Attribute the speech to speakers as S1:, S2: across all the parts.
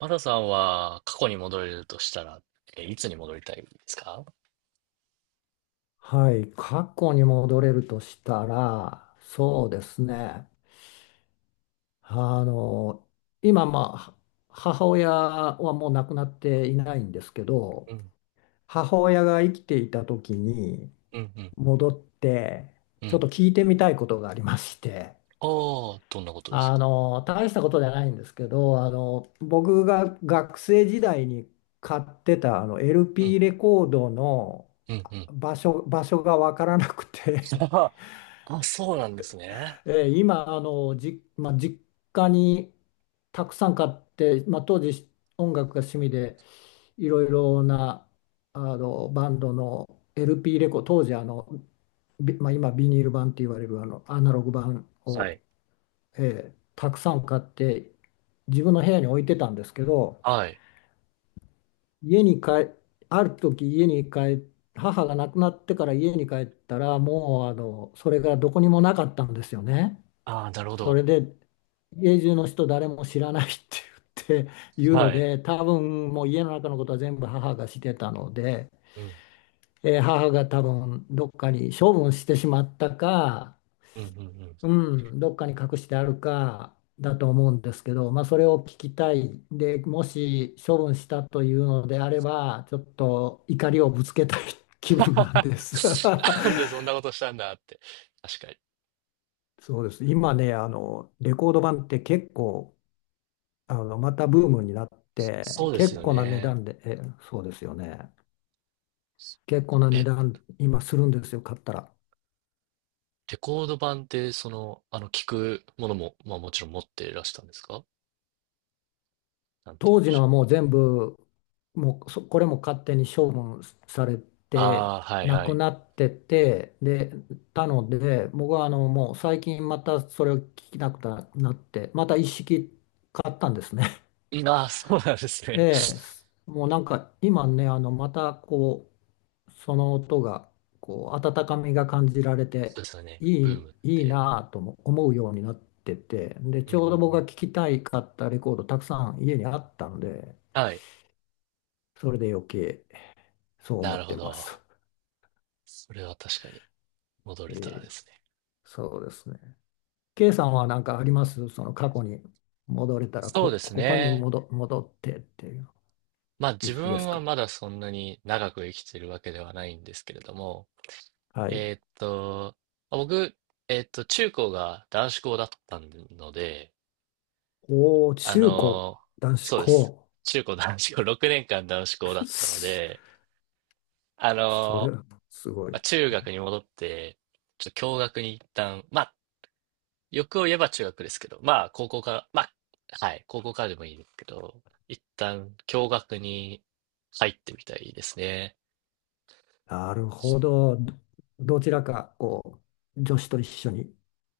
S1: マサさんは過去に戻れるとしたら、いつに戻りたいですか？
S2: はい、過去に戻れるとしたら、そうですね。あの、今、まあ、母親はもう亡くなっていないんですけど、
S1: うん、
S2: 母親が生きていた時に
S1: うん、うん、
S2: 戻って、
S1: う
S2: ちょっ
S1: ん。
S2: と聞いてみたいことがありまして、
S1: ああ、どんなことですか？
S2: 大したことじゃないんですけど、僕が学生時代に買ってたあの
S1: うん、
S2: LP レコードの
S1: うん、うん。
S2: 場所がわからなく て、
S1: あ、そうなんですね。
S2: 今あのじ、まあ、実家にたくさん買って、まあ、当時音楽が趣味でいろいろなあのバンドの LP 当時、まあ、今ビニール版って言われるあのアナログ版
S1: は
S2: を、
S1: い。
S2: たくさん買って自分の部屋に置いてたんですけど、
S1: はい。
S2: 家に帰ある時、家に帰っ母が亡くなってから家に帰ったら、もうそれがどこにもなかったんですよね。
S1: ああ、なるほ
S2: そ
S1: ど。
S2: れで家中の人誰も知らないって言って、言うの
S1: はい。
S2: で、多分もう家の中のことは全部母がしてたので、
S1: うん、
S2: 母が多分どっかに処分してしまったか、
S1: うん、うん、うん。
S2: うん、どっかに隠してあるかだと思うんですけど、まあ、それを聞きたい。でもし処分したというのであれば、ちょっと怒りをぶつけたい気分なんです。
S1: なんでそんなこ としたんだって。確かに。
S2: そうです。今ね、レコード盤って結構、またブームになって、
S1: そうです
S2: 結
S1: よ
S2: 構な値
S1: ね。
S2: 段で、そうですよね。結構な値
S1: え、
S2: 段、今するんですよ、買ったら。
S1: レコード盤って、その、あの、聞くものも、まあもちろん持っていらしたんですか？なんて言
S2: 当
S1: うん
S2: 時
S1: でし
S2: の
S1: ょう？
S2: はもう全部、もうそ、これも勝手に処分され
S1: あ
S2: て、
S1: あ、はい、
S2: な
S1: は
S2: く
S1: い。
S2: なってて、で、たので、僕はもう最近またそれを聞きなくなって、また一式買ったんですね。
S1: いいなあ、そうなんです
S2: え
S1: ね。そ
S2: え、もうなんか今ね、またこう、その音がこう温かみが感じられ
S1: う
S2: て、
S1: ですよね。ブームっ
S2: いい
S1: て。
S2: なぁとも思うようになってて、で、
S1: うん
S2: ち
S1: う
S2: ょうど
S1: ん
S2: 僕
S1: う
S2: が
S1: ん。
S2: 聴きたいかったレコードたくさん家にあったんで、
S1: はい。
S2: それで余計そう思
S1: なる
S2: っ
S1: ほ
S2: てます。
S1: ど。それは確かに戻れたら
S2: ええ、
S1: ですね。
S2: そうですね。K さんは何かありますその過去に戻れたら、
S1: そうです
S2: ここに
S1: ね。
S2: 戻ってっていう、
S1: まあ
S2: い
S1: 自
S2: つで
S1: 分
S2: す
S1: は
S2: か？
S1: まだそんなに長く生きてるわけではないんですけれども、
S2: はい。
S1: えーっと、まあ僕、中高が男子校だったので、
S2: おー、
S1: あ
S2: 中高、
S1: のー
S2: 男子
S1: そうです。
S2: 高。
S1: 中高男子校、6年間男子校だったの
S2: す
S1: で、あ
S2: そ
S1: の
S2: れ、
S1: ー
S2: すご
S1: まあ
S2: い。
S1: 中学に戻って、ちょっと共学に一旦、まあ欲を言えば中学ですけど、まあ、高校から、まあ、はい、高校からでもいいですけど、一旦、共学に入ってみたいですね。
S2: なるほど。どちらか、こう、女子と一緒に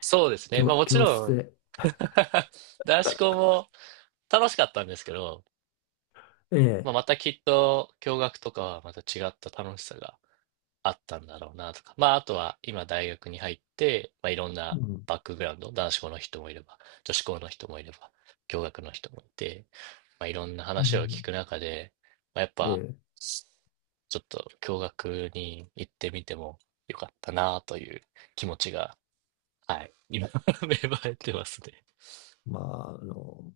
S1: そうですね。まあもち
S2: 教
S1: ろ
S2: 室
S1: ん
S2: で、
S1: 男子校も楽しかったんですけど、
S2: え
S1: まあ
S2: え、
S1: またきっと、共学とかはまた違った楽しさがあったんだろうなとか。まあ、あとは今大学に入って、まあ、いろん
S2: う
S1: な
S2: ん、
S1: バックグラウンド、男子校の人もいれば、女子校の人もいれば、共学の人もいて、まあ、いろんな
S2: う
S1: 話を聞
S2: ん、
S1: く中で、まあ、やっ
S2: え
S1: ぱ、
S2: え、
S1: ちょっと共学に行ってみてもよかったなという気持ちが、はい、今 芽生えてますね。
S2: まあ、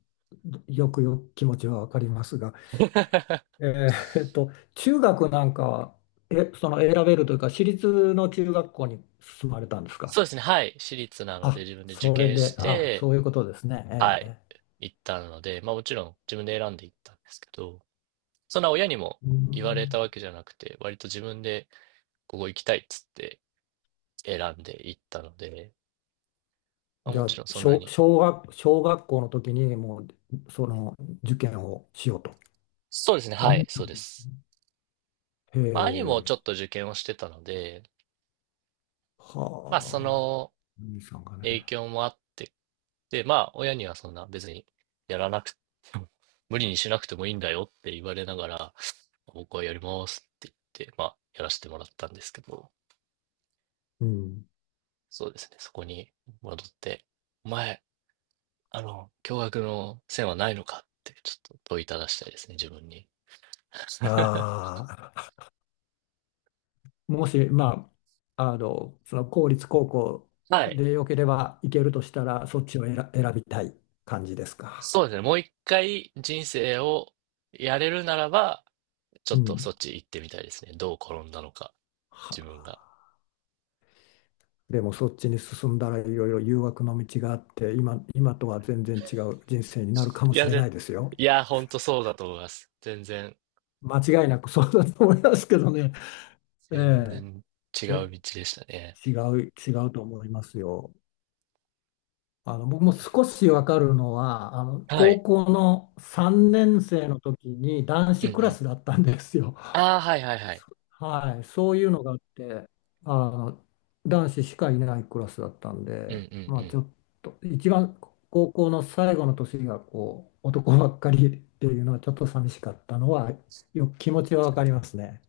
S2: よくよく気持ちはわかりますが、え中学なんかは、その選べるというか、私立の中学校に進まれたんですか？
S1: そうですね、はい、私立なので
S2: あ、
S1: 自分で受
S2: それ
S1: 験し
S2: で、あ、
S1: て、
S2: そういうことですね。
S1: は
S2: え
S1: い、
S2: え。
S1: 行ったので、まあもちろん自分で選んで行ったんですけど、そんな親にも
S2: う
S1: 言われ
S2: ん。
S1: たわけじゃなくて、割と自分でここ行きたいっつって選んで行ったので、まあ、
S2: じ
S1: も
S2: ゃ
S1: ち
S2: あ、
S1: ろんそんなに。
S2: 小学校の時にもう、その受験をしようと
S1: そうですね、はい、
S2: 思った
S1: そうで
S2: 時。
S1: す。
S2: へ
S1: まあ、兄もちょっ
S2: え、
S1: と受験をしてたので、まあ、そ
S2: はあ、
S1: の
S2: 兄さんがね。
S1: 影響もあって、で、まあ、親にはそんな別にやらなく、無理にしなくてもいいんだよって言われながら、僕はやりますって言って、まあ、やらせてもらったんですけど、
S2: うん。
S1: そうですね、そこに戻って、お前、驚愕の線はないのかってちょっと問いただしたいですね、自分に。
S2: ああ、もし、まあ、その公立高校
S1: はい。
S2: でよければ行けるとしたら、そっちを選びたい感じですか？
S1: そうですね。もう一回人生をやれるならば、ちょ
S2: う
S1: っと
S2: ん。
S1: そっち行ってみたいですね。どう転んだのか、
S2: は
S1: 自分が。
S2: あ、でも、そっちに進んだらいろいろ誘惑の道があって、今とは全然違う人生になるかも
S1: い
S2: し
S1: や、
S2: れな
S1: ぜ、
S2: いですよ。
S1: いや、ほんとそうだと思います。
S2: 間違いなく そうだと思いますけどね。
S1: 全
S2: え
S1: 然違う
S2: え、で、
S1: 道でしたね。
S2: 違違うと思いますよ。僕も少しわかるのは、
S1: は
S2: 高
S1: い。
S2: 校の3年生の時に男
S1: うん
S2: 子
S1: う
S2: クラ
S1: ん。
S2: スだったんですよ。
S1: ああ、はいはいはい。
S2: はい、そういうのがあって、あの、男子しかいないクラスだったん
S1: うんうん
S2: で、
S1: う
S2: まあち
S1: ん。
S2: ょっと、一番高校の最後の年がこう、男ばっかりっていうのはちょっと寂しかったのは、よく気持ちはわかりますね。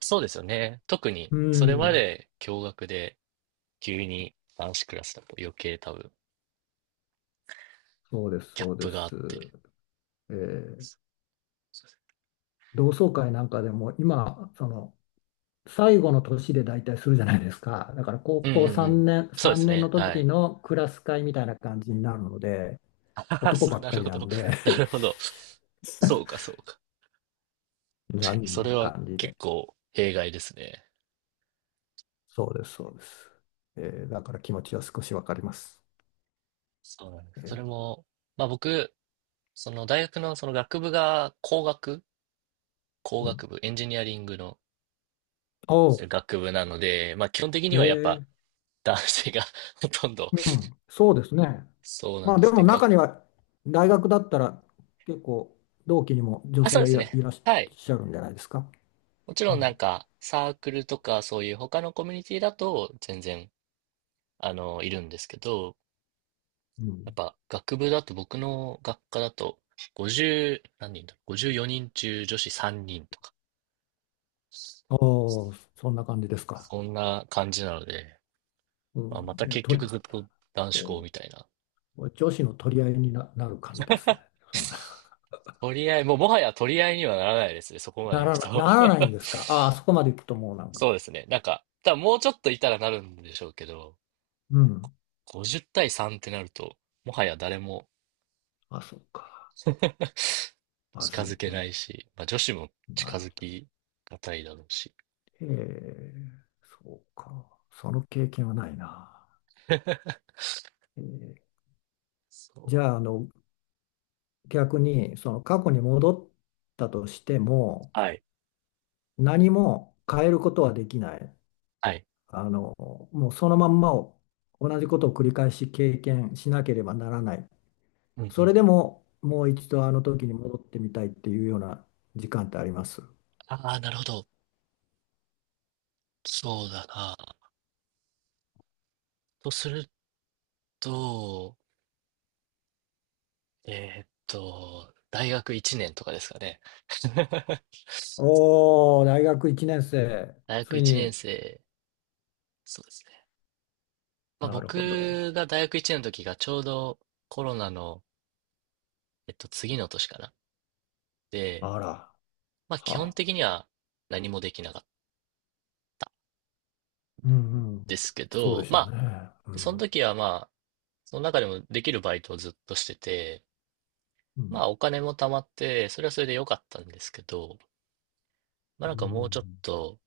S1: そうですよね。特に、
S2: う
S1: それま
S2: ん。
S1: で驚愕で、急に男子クラスだと余計多分
S2: そうです、
S1: ギャッ
S2: そうで
S1: プがあっ
S2: す。
S1: て。
S2: えー同窓会なんかでも今、その最後の年で大体するじゃないですか。だから高
S1: うんう
S2: 校
S1: んう
S2: 3
S1: ん。
S2: 年、
S1: そうで
S2: 3
S1: す
S2: 年の
S1: ね。は
S2: 時
S1: い。
S2: のクラス会みたいな感じになるので、
S1: あはは
S2: 男
S1: そ
S2: ば
S1: う、
S2: っ
S1: な
S2: か
S1: る
S2: り
S1: ほ
S2: な
S1: ど。
S2: んで
S1: なるほど。そうか、そうか。確か
S2: 残
S1: に、
S2: 念
S1: それ
S2: な
S1: は
S2: 感じ
S1: 結
S2: で。
S1: 構弊害ですね。
S2: そうです、そうです。えだから気持ちは少しわかります。
S1: そうなんです。
S2: え
S1: それ
S2: ー
S1: も、まあ僕、その大学のその学部が工
S2: うん、
S1: 学部、エンジニアリングの
S2: おう、
S1: 学部なので、まあ基本的
S2: へ
S1: にはやっぱ
S2: え、
S1: 男性が ほとんど
S2: うん、そうですね。
S1: そうな
S2: ま
S1: ん
S2: あ
S1: で
S2: で
S1: す
S2: も
S1: ね。が、
S2: 中には、大学だったら結構同期にも女
S1: あ、
S2: 性
S1: そうで
S2: が
S1: すね。
S2: いらっ
S1: はい。
S2: しゃるんじゃないですか？
S1: もち
S2: う
S1: ろんなん
S2: ん。
S1: かサークルとかそういう他のコミュニティだと全然いるんですけど、
S2: う
S1: やっ
S2: ん。
S1: ぱ学部だと僕の学科だと50、何人だろう、54人中女子3人とか、
S2: ああ、そんな感じですか？
S1: そんな感じなので、
S2: う
S1: まあ、
S2: ん。
S1: また
S2: いや、
S1: 結局ずっと男子校みたいな。
S2: お女子の取り合いになる感じですね。そんな、
S1: 取り合い、もうもはや取り合いにはならないですね、そこまで行くと。
S2: なら ないんですか？ああ、そこまで行くともうなんか。
S1: そうですね。なんか、多分もうちょっといたらなるんでしょうけど、
S2: うん。
S1: 50対3ってなると、もはや誰も
S2: あ、そうか。ま
S1: 近
S2: ず
S1: づ
S2: い
S1: けない
S2: ね。
S1: し、まあ女子も
S2: な
S1: 近
S2: るほ
S1: づ
S2: ど。
S1: きがたいだろうし。
S2: ええ、そうか。その経験はないな。ええ、
S1: そ
S2: じ
S1: う。
S2: ゃあ、逆にその過去に戻ったとしても、
S1: はい。
S2: 何も変えることはできない。
S1: はい。
S2: あの、もうそのまんまを、同じことを繰り返し経験しなければならない。
S1: うんう
S2: それ
S1: ん。
S2: でももう一度あの時に戻ってみたいっていうような時間ってあります？
S1: ああ、なるほど。そうだな。とすると、大学1年とかですかね。
S2: おおー、大学1年生、
S1: 大学
S2: つい
S1: 1年
S2: に。
S1: 生、そうですね。まあ
S2: なるほど。
S1: 僕が大学1年の時がちょうどコロナの、次の年かな。で、
S2: あら、
S1: まあ基本
S2: はあ。
S1: 的には何もできなかった
S2: うんう
S1: で
S2: ん。
S1: すけ
S2: そうで
S1: ど、
S2: し
S1: ま
S2: ょう
S1: あ、
S2: ね。う
S1: その
S2: ん。
S1: 時はまあ、その中でもできるバイトをずっとしてて、
S2: う
S1: ま
S2: ん。
S1: あお金も貯まって、それはそれで良かったんですけど、まあ、
S2: う
S1: なんかもうちょっ
S2: ん
S1: と、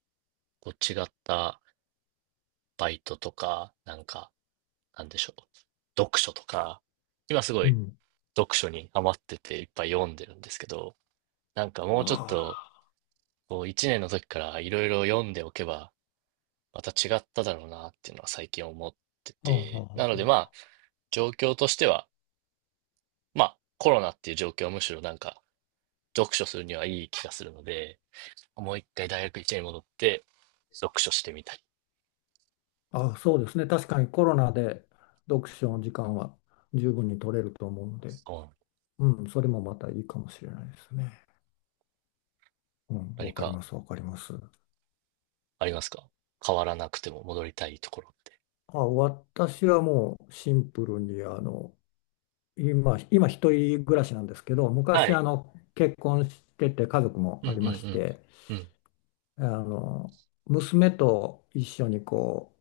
S1: こう違ったバイトとか、なんか、なんでしょう。読書とか、今すご
S2: う
S1: い
S2: ん。
S1: 読書にハマってていっぱい読んでるんですけど、なんかもうちょっ
S2: あ
S1: と、こう一年の時からいろいろ読んでおけば、また違っただろうなっていうのは最近思って
S2: あ。あ
S1: て、なの
S2: あ。
S1: で
S2: あ
S1: ま
S2: あ
S1: あ、状況としては、まあ、コロナっていう状況はむしろなんか、読書するにはいい気がするので、もう一回大学1年に戻って、読書してみたり、
S2: あ、そうですね。確かにコロナで読書の時間は十分に取れると思うので、
S1: うん、
S2: うん、それもまたいいかもしれないですね。うん、
S1: 何
S2: わかり
S1: か
S2: ます、わかります。
S1: ありますか、変わらなくても戻りたいところって？
S2: あ、私はもうシンプルに、今一人暮らしなんですけど、
S1: は
S2: 昔、
S1: い。
S2: 結婚してて家族も
S1: うん
S2: あ
S1: うん
S2: りまし
S1: うん。
S2: て、
S1: うん。
S2: あの、娘と一緒にこう、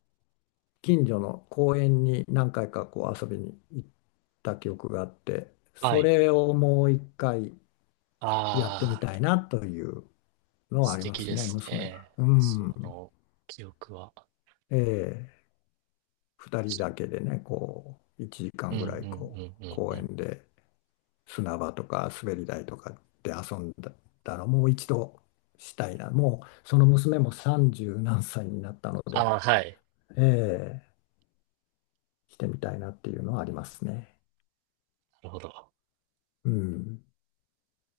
S2: 近所の公園に何回かこう遊びに行った記憶があって、
S1: は
S2: そ
S1: い。
S2: れをもう一回、やってみ
S1: ああ、
S2: たいなというのはあ
S1: 素
S2: りま
S1: 敵
S2: す
S1: で
S2: ね、
S1: す
S2: 娘が。
S1: ね。
S2: うん。
S1: その記憶は。
S2: ええ、二人だけでね、こう、1時
S1: う
S2: 間
S1: んう
S2: ぐ
S1: ん
S2: らい、
S1: う
S2: こう、
S1: んうん
S2: 公
S1: うん。
S2: 園で砂場とか滑り台とかで遊んだだら、もう一度したいな。もう、その娘も30何歳になったので、
S1: ああ、はい。
S2: ええ、してみたいなっていうのはありますね。
S1: なるほど。
S2: うん。